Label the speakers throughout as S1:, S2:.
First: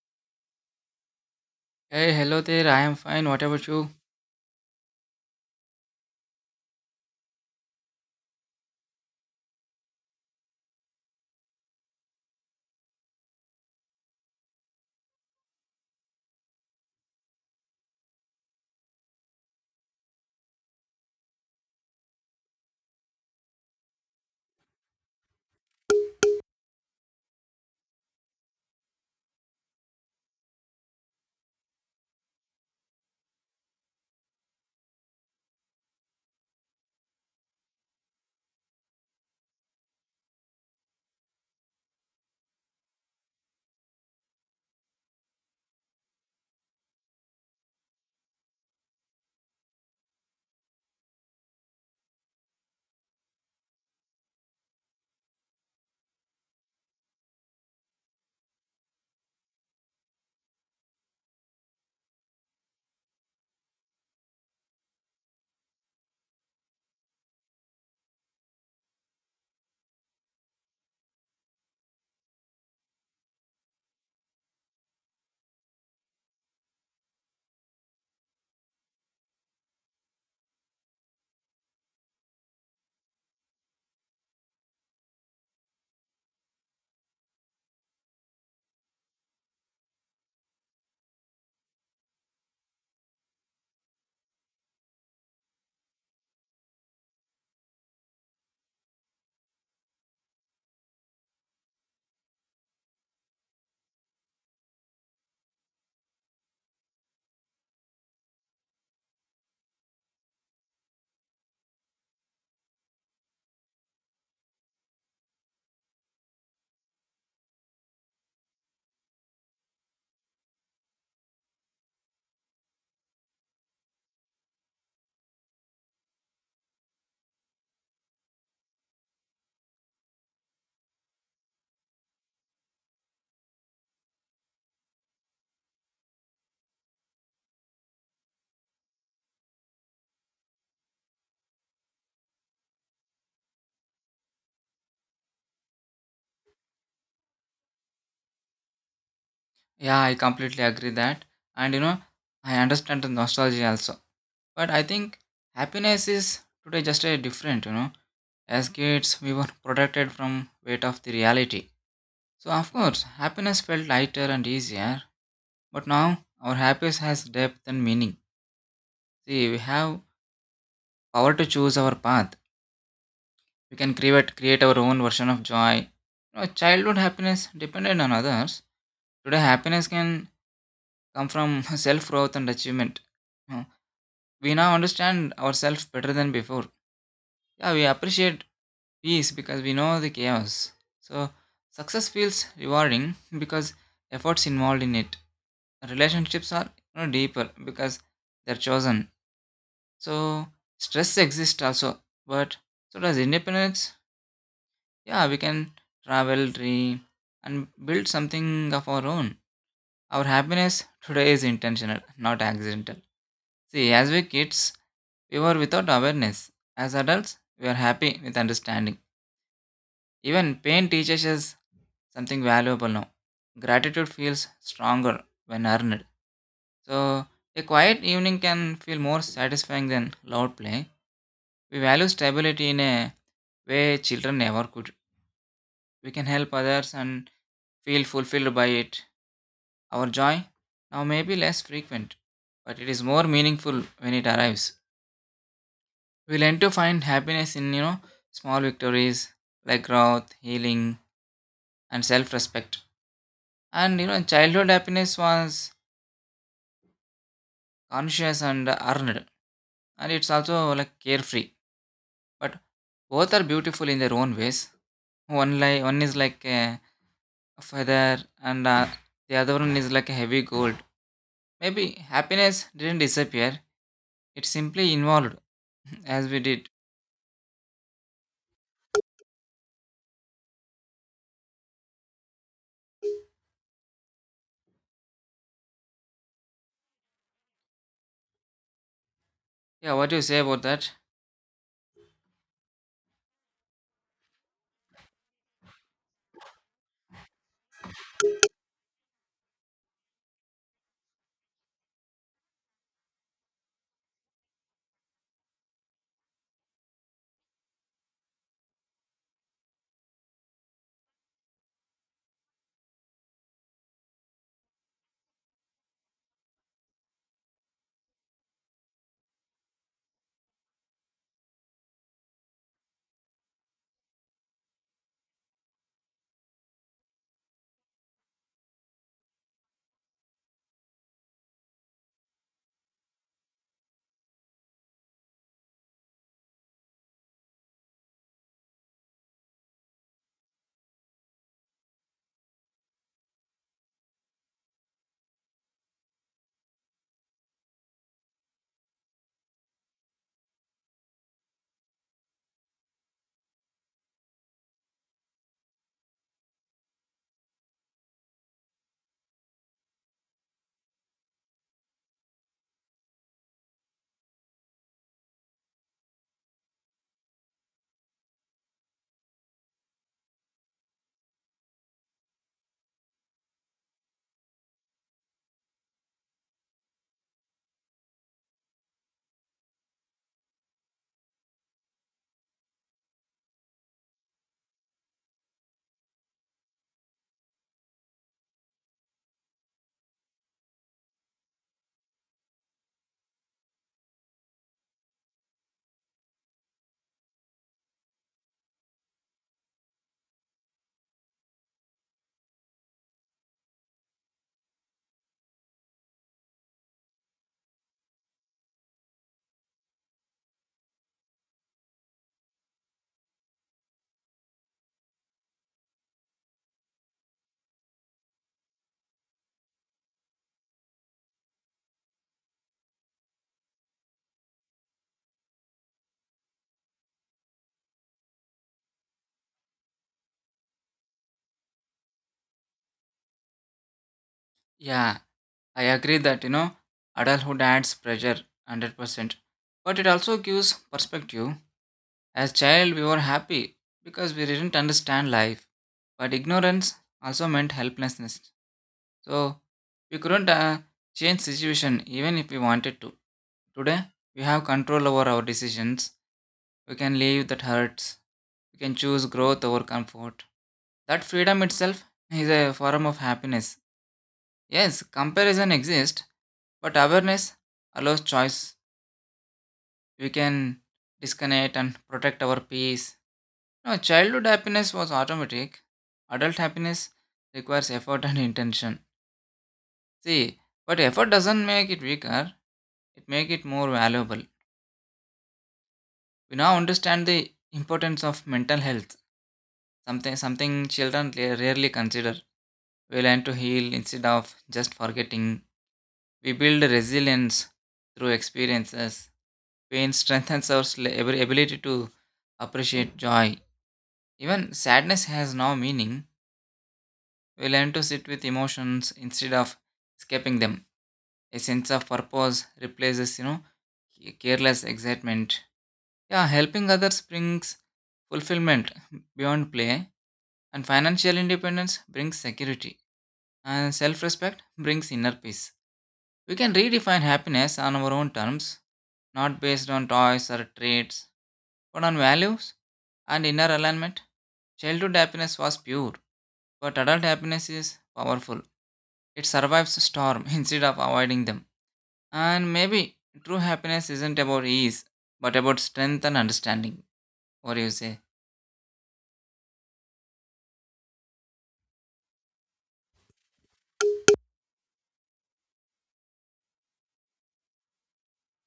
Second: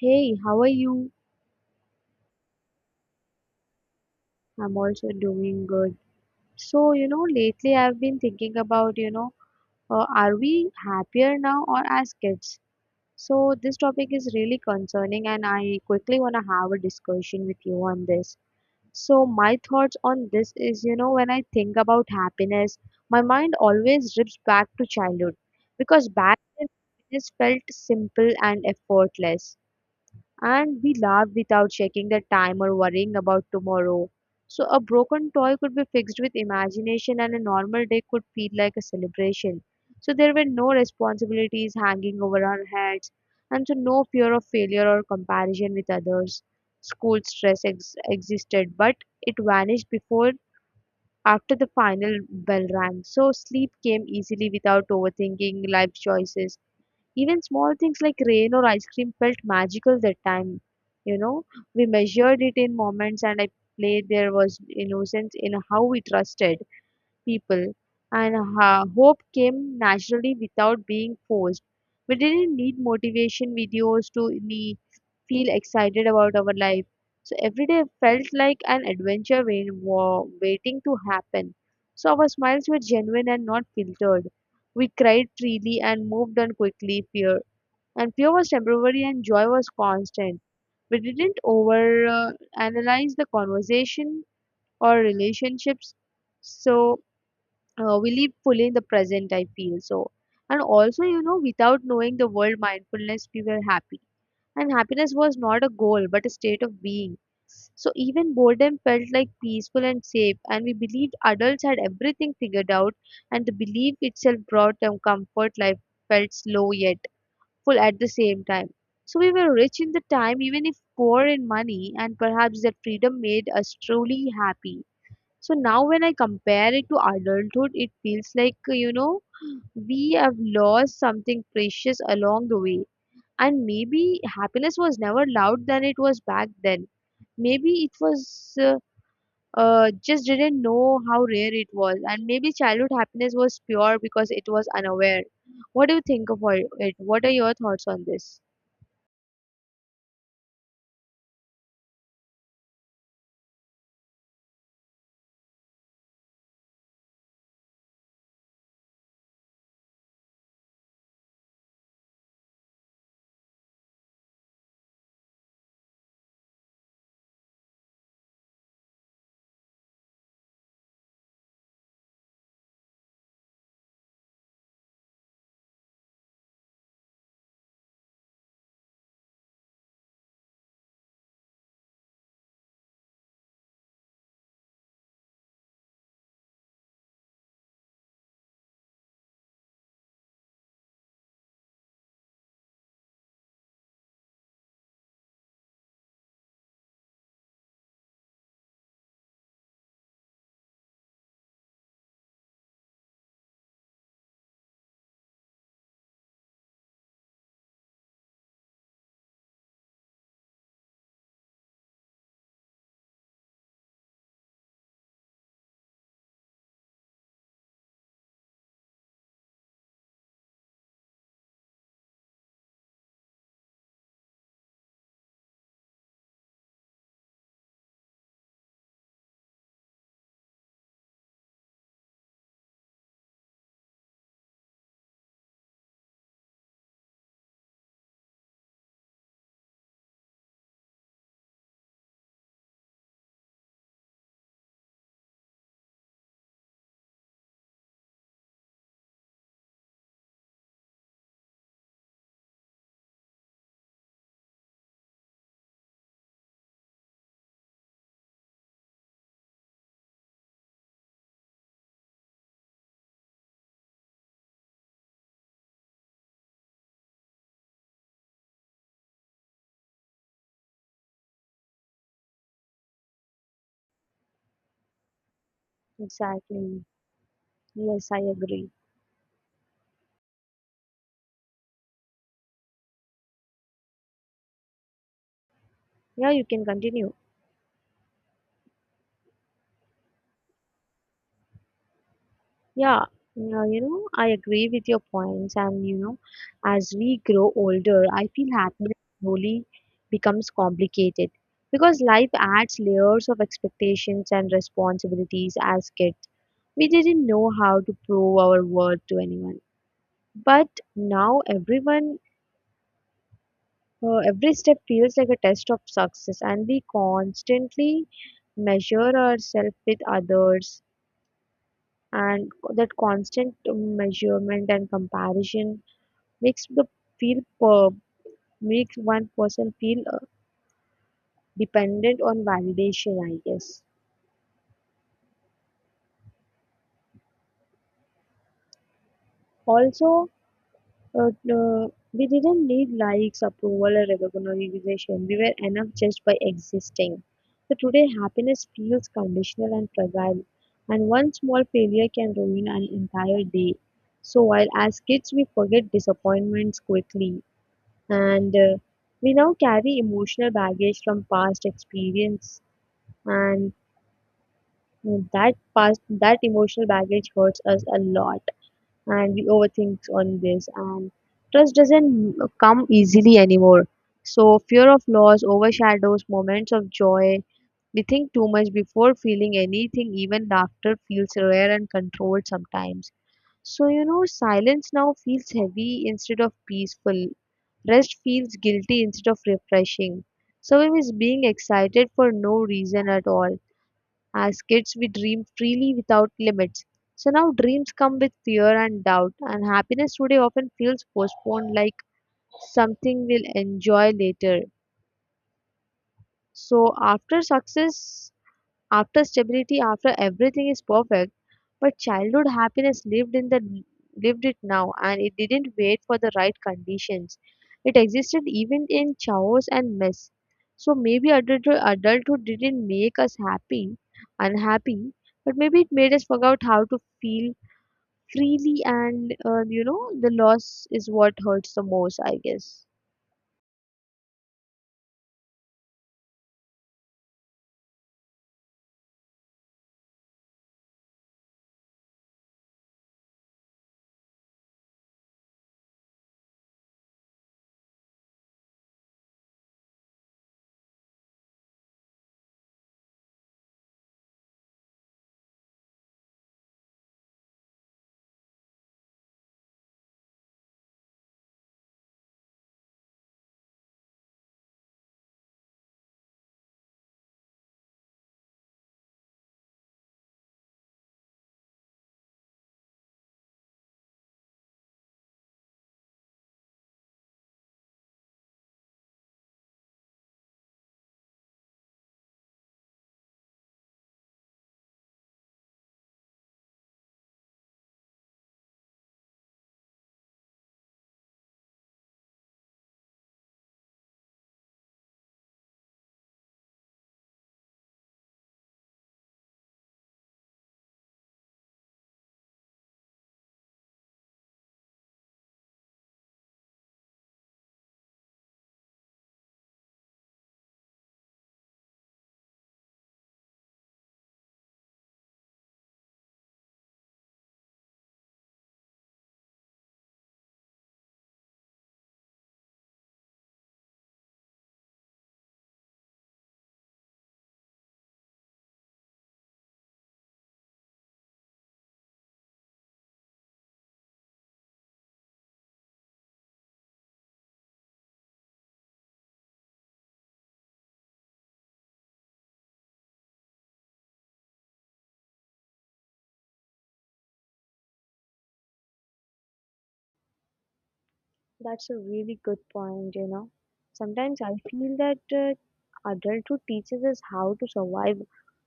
S1: Hey, how are you?
S2: Hey, hello there. I am fine. What about you?
S1: I'm also doing good. Lately I've been thinking about, are we happier now or as kids? So, this topic is really concerning, and I quickly want to have a discussion with you on this. So, my thoughts on this is, when I think about happiness, my mind always drifts back to childhood because back then, happiness felt simple and effortless and we laughed without checking the time or worrying about tomorrow. So, a broken toy could be fixed with imagination, and a normal day could feel like a celebration. So, there were no responsibilities hanging over our heads, and so no fear of failure or comparison with others. School existed, but it vanished before after the final bell rang. So, sleep came easily without overthinking life choices, even small things like rain or ice cream felt magical that time. You know, we measured it in moments, and I played, there was innocence in how we trusted people, and hope came naturally without being forced. We didn't need motivation videos to me feel excited about our life. So every day felt like an adventure waiting to happen. So our smiles were genuine and not filtered. We cried freely and moved on quickly. Fear was temporary and joy was constant. We didn't over analyze the conversation or relationships, so we live fully in the present, I feel so. And also, you know, without knowing the world mindfulness, we were happy, and happiness was not a goal but a state of being. So even boredom felt like peaceful and safe, and we believed adults had everything figured out, and the belief itself brought them comfort. Life felt slow yet full at the same time. So we were rich in the time, even if poor in money, and perhaps that freedom made us truly happy. So now, when I compare it to adulthood, it feels like, we have lost something precious along the way. And maybe happiness was never loud than it was back then. Maybe it was just didn't know how rare it was. And maybe childhood happiness was pure because it was unaware. What do you think about it? What are your thoughts on this?
S2: Yeah, I completely agree that. And I understand the nostalgia also. But I think happiness is today just a different. As kids, we were protected from weight of the reality. So of course, happiness felt lighter and easier. But now our happiness has depth and meaning. See, we have power to choose our path. We can create our own version of joy. Childhood happiness depended on others. Today, happiness can come from self growth and achievement. Uh, We now understand ourselves better than before. Yeah, we appreciate peace because we know the chaos. So, success feels rewarding because efforts involved in it. Relationships are deeper because they're chosen. So, stress exists also, but so does independence. Yeah, we can travel, dream, and build something of our own. Our happiness today is intentional, not accidental. See, as we kids, we were without awareness. As adults, we are happy with understanding. Even pain teaches us something valuable now. Gratitude feels stronger when earned. So, a quiet evening can feel more satisfying than loud play. We value stability in a way children never could. We can help others and feel fulfilled by it. Our joy now may be less frequent, but it is more meaningful when it arrives. We learn to find happiness in small victories like growth, healing, and self respect. And childhood happiness was conscious and earned. And it's also like carefree. But both are beautiful in their own ways. One, like one is like a feather, and the other one is like a heavy gold. Maybe happiness didn't disappear, it simply evolved as we did.
S1: Exactly. Yes, I agree. Yeah, you can continue.
S2: Yeah, what do you say about that?
S1: Yeah, yeah, you know, I agree with your points. And, you know, as we grow older, I feel happiness slowly becomes complicated because life adds layers of expectations and responsibilities as kids. We didn't know how to prove our worth to anyone. But now every step feels like a test of success, and we constantly measure ourselves with others, and that constant measurement and comparison makes the feel per, makes one person feel dependent on validation, I guess. Also, uh, uh, we didn't need likes, approval or recognition, we were enough just by existing. So today happiness feels conditional and fragile, and one small failure can ruin an entire day. So while as kids we forget disappointments quickly, and we now carry emotional baggage from past experience, and that emotional baggage hurts us a lot, and we overthink on this, and trust doesn't come easily anymore. So fear of loss overshadows moments of joy. We think too much before feeling anything, even laughter feels rare and controlled sometimes. So, you know, silence now feels heavy instead of peaceful. Rest feels guilty instead of refreshing. So, we being excited for no reason at all. As kids, we dream freely without limits. So, now dreams come with fear and doubt, and happiness today often feels postponed, like something we'll enjoy later. So, after success, after stability, after everything is perfect. But childhood happiness lived in the lived it now, and it didn't wait for the right conditions. It existed even in chaos and mess. So maybe adulthood didn't make us unhappy, but maybe it made us forget how to feel freely, and you know, the loss is what hurts the most, I guess.
S2: Yeah, I agree that adulthood adds pressure 100%, but it also gives perspective. As child, we were happy because we didn't understand life, but ignorance also meant helplessness. So we couldn't change situation even if we wanted to. Today, we have control over our decisions. We can leave that hurts. We can choose growth over comfort. That freedom itself is a form of happiness. Yes, comparison exists, but awareness allows choice. We can disconnect and protect our peace. No, childhood happiness was automatic. Adult happiness requires effort and intention. See, but effort doesn't make it weaker, it makes it more valuable. We now understand the importance of mental health, something children rarely consider. We learn to heal instead of just forgetting. We build resilience through experiences. Pain strengthens our ability to appreciate joy. Even sadness has no meaning. We learn to sit with emotions instead of escaping them. A sense of purpose replaces careless excitement. Yeah, helping others brings fulfillment beyond play, and financial independence brings security, and self respect brings inner peace. We can redefine happiness on our own terms, not based on toys or traits. But on values and inner alignment, childhood happiness was pure, but adult happiness is powerful. It survives storm instead of avoiding them. And maybe true happiness isn't about ease, but about strength and understanding. What do you say?
S1: That's a really good point, you know. Sometimes I feel that adulthood teaches us how to survive,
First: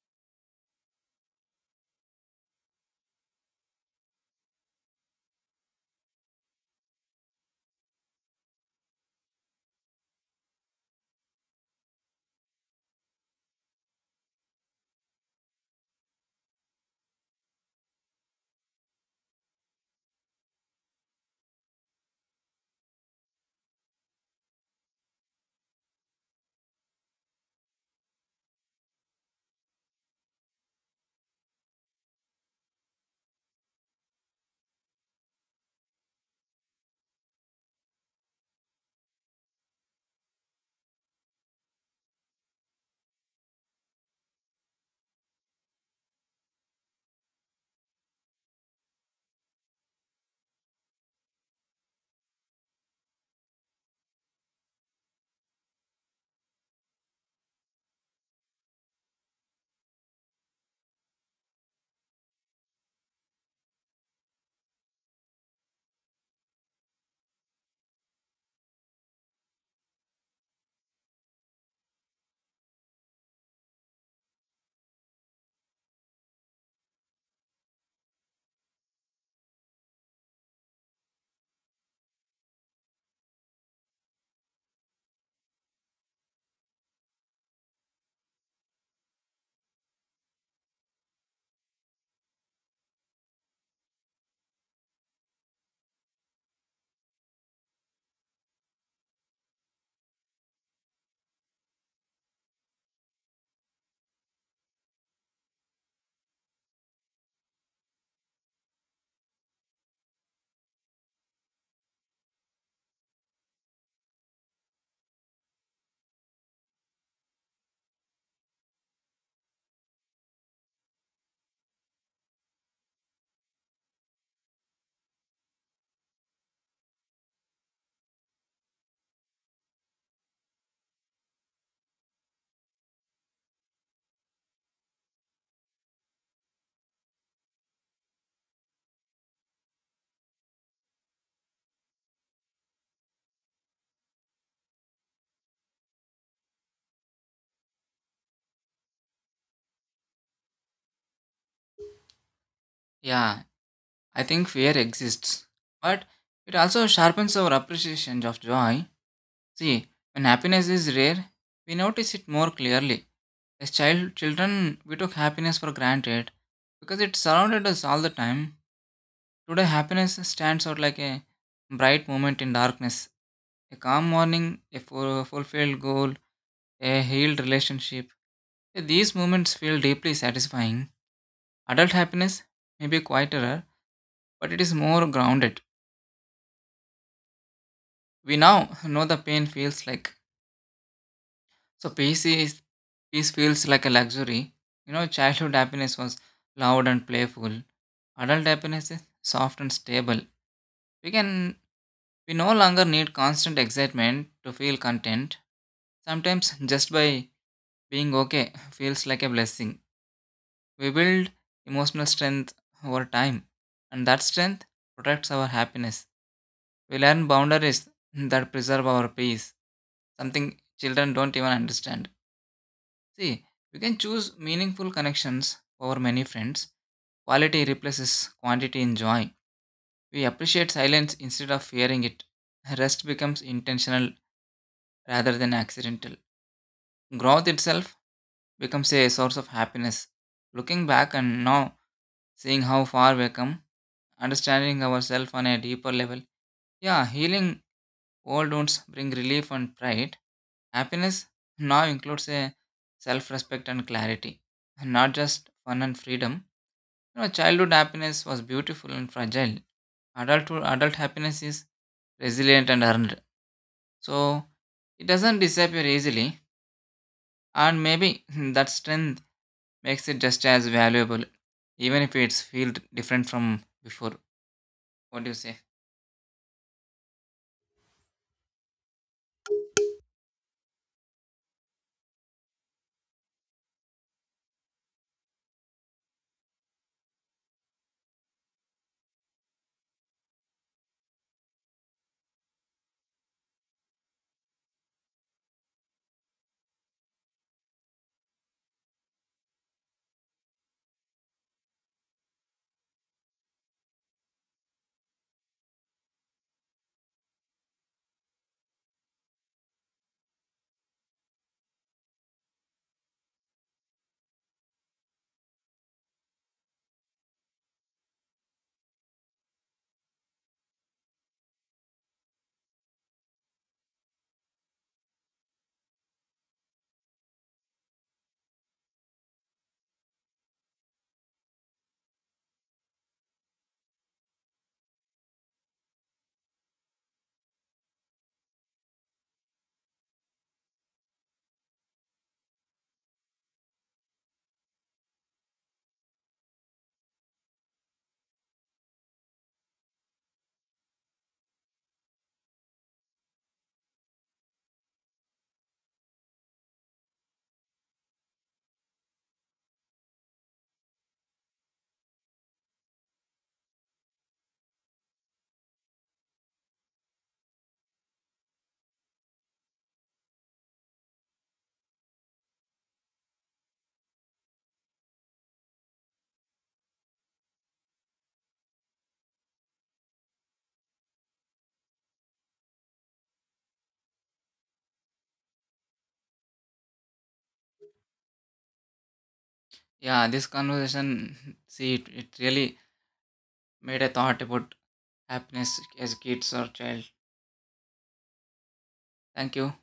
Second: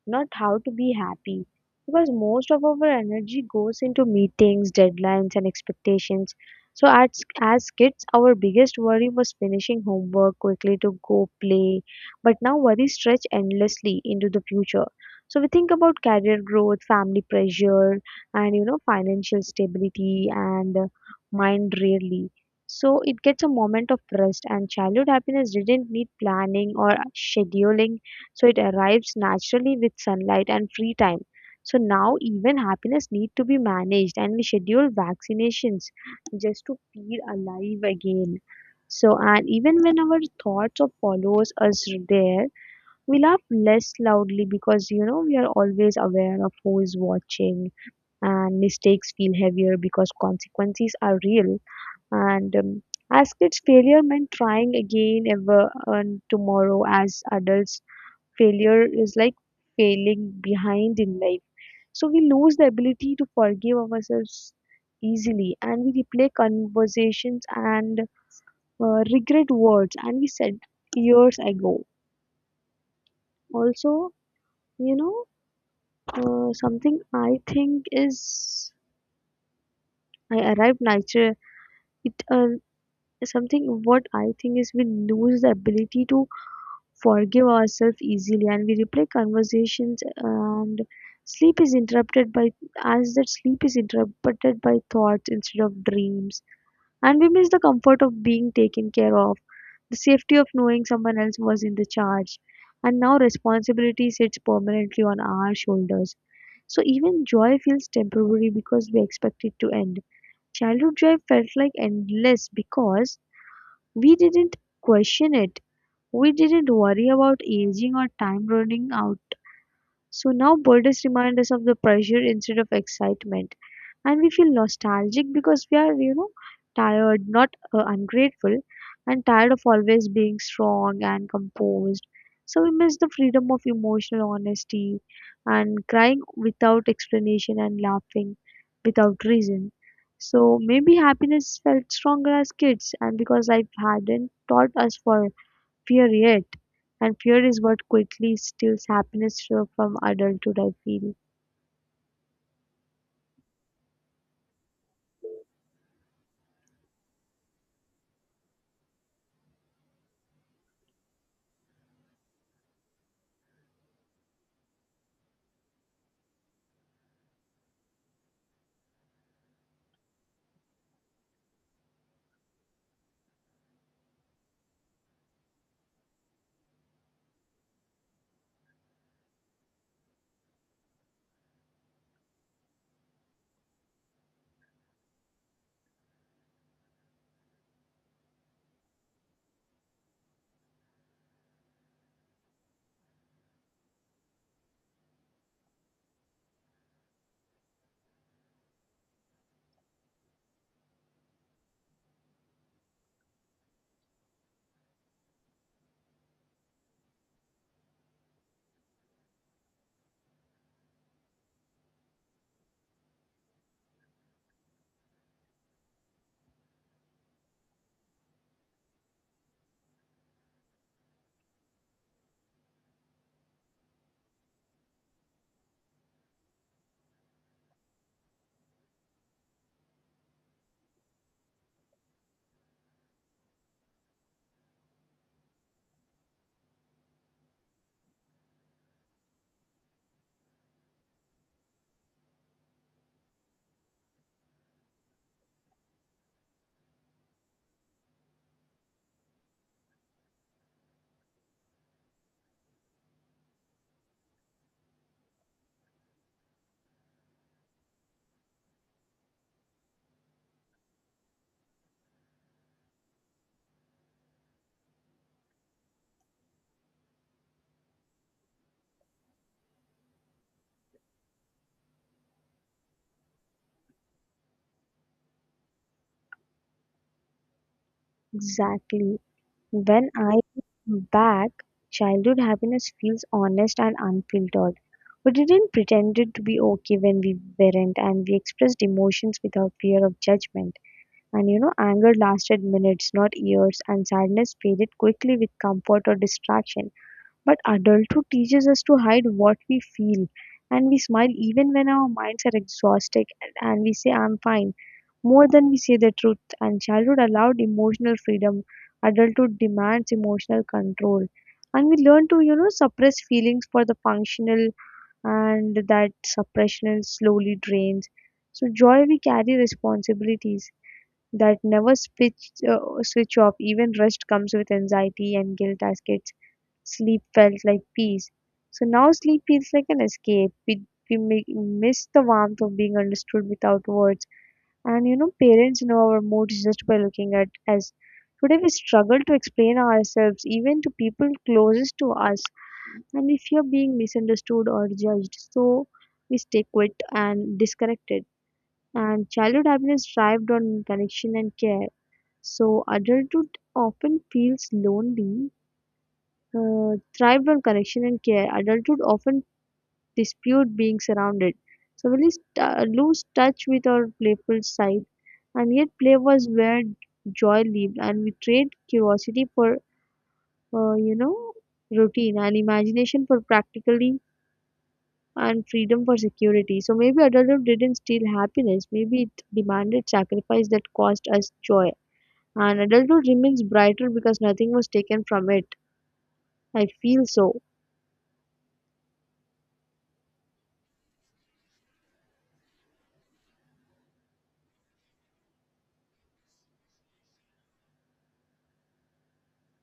S1: not how to be happy. Because most of our energy goes into meetings, deadlines, and expectations. So, as kids, our biggest worry was finishing homework quickly to go play. But now, worries stretch endlessly into the future. So, we think about career growth, family pressure, and you know, financial stability, and mind rarely. So it gets a moment of rest, and childhood happiness didn't need planning or scheduling. So it arrives naturally with sunlight and free time. So now even happiness need to be managed, and we schedule vaccinations just to feel alive again. So and even when our thoughts or follows us there, we laugh less loudly because, you know, we are always aware of who is watching, and mistakes feel heavier because consequences are real, and as kids, failure meant trying again ever and tomorrow. As adults, failure is like failing behind in life. So we lose the ability to forgive ourselves easily, and we replay conversations and regret words, and we said years ago. Also, you know, something I think is I arrived nature. It Something what I think is, we lose the ability to forgive ourselves easily, and we replay conversations, and sleep is interrupted by sleep is interrupted by thoughts instead of dreams, and we miss the comfort of being taken care of, the safety of knowing someone else was in the charge, and now responsibility sits permanently on our shoulders. So even joy feels temporary because we expect it to end. Childhood joy felt like endless because we didn't question it. We didn't worry about aging or time running out. So now birthdays remind us of the pressure instead of excitement. And we feel nostalgic because we are, you know, tired, not ungrateful, and tired of always being strong and composed. So we miss the freedom of emotional honesty, and crying without explanation, and laughing without reason. So maybe happiness felt stronger as kids, and because life hadn't taught us for fear yet, and fear is what quickly steals happiness so from adulthood, I feel.
S2: Yeah, I think fear exists, but it also sharpens our appreciation of joy. See, when happiness is rare, we notice it more clearly. As children, we took happiness for granted because it surrounded us all the time. Today, happiness stands out like a bright moment in darkness, a calm morning, a fulfilled goal, a healed relationship. These moments feel deeply satisfying. Adult happiness may be quieter, but it is more grounded. We now know the pain feels like. So, peace feels like a luxury. Childhood happiness was loud and playful. Adult happiness is soft and stable. We can We no longer need constant excitement to feel content. Sometimes just by being okay feels like a blessing. We build emotional strength over time, and that strength protects our happiness. We learn boundaries that preserve our peace, something children don't even understand. See, you can choose meaningful connections over many friends. Quality replaces quantity in joy. We appreciate silence instead of fearing it. Rest becomes intentional rather than accidental. Growth itself becomes a source of happiness. Looking back and now seeing how far we've come, understanding ourselves on a deeper level. Yeah, healing old wounds bring relief and pride. Happiness now includes a self-respect and clarity, not just fun and freedom. Childhood happiness was beautiful and fragile. Adult happiness is resilient and earned. So it doesn't disappear easily, and maybe that strength makes it just as valuable, even if it's feel different from before. What do you say?
S1: Exactly. When I look back, childhood happiness feels honest and unfiltered. We didn't pretend it to be okay when we weren't, and we expressed emotions without fear of judgment. And you know, anger lasted minutes, not years, and sadness faded quickly with comfort or distraction. But adulthood teaches us to hide what we feel, and we smile even when our minds are exhausted, and we say, I'm fine, more than we say the truth. And childhood allowed emotional freedom, adulthood demands emotional control. And we learn to, you know, suppress feelings for the functional, and that suppression slowly drains. So, joy, we carry responsibilities that never switch off, even rest comes with anxiety and guilt. As kids, sleep felt like peace. So now sleep feels like an escape. We miss the warmth of being understood without words. And you know, parents know our moods just by looking at us. Today we struggle to explain ourselves even to people closest to us. And we fear being misunderstood or judged. So we stay quit and disconnected. And childhood happiness thrived on connection and care. So adulthood often feels lonely thrived on connection and care. Adulthood often dispute being surrounded. So we lose touch with our playful side, and yet play was where joy lived, and we trade curiosity for uh, you know routine, and imagination for practically, and freedom for security. So maybe adulthood didn't steal happiness. Maybe it demanded sacrifice that cost us joy. And adulthood remains brighter because nothing was taken from it. I feel so.
S2: Yeah, this conversation, see, it really made a thought about happiness as kids or child. Thank you.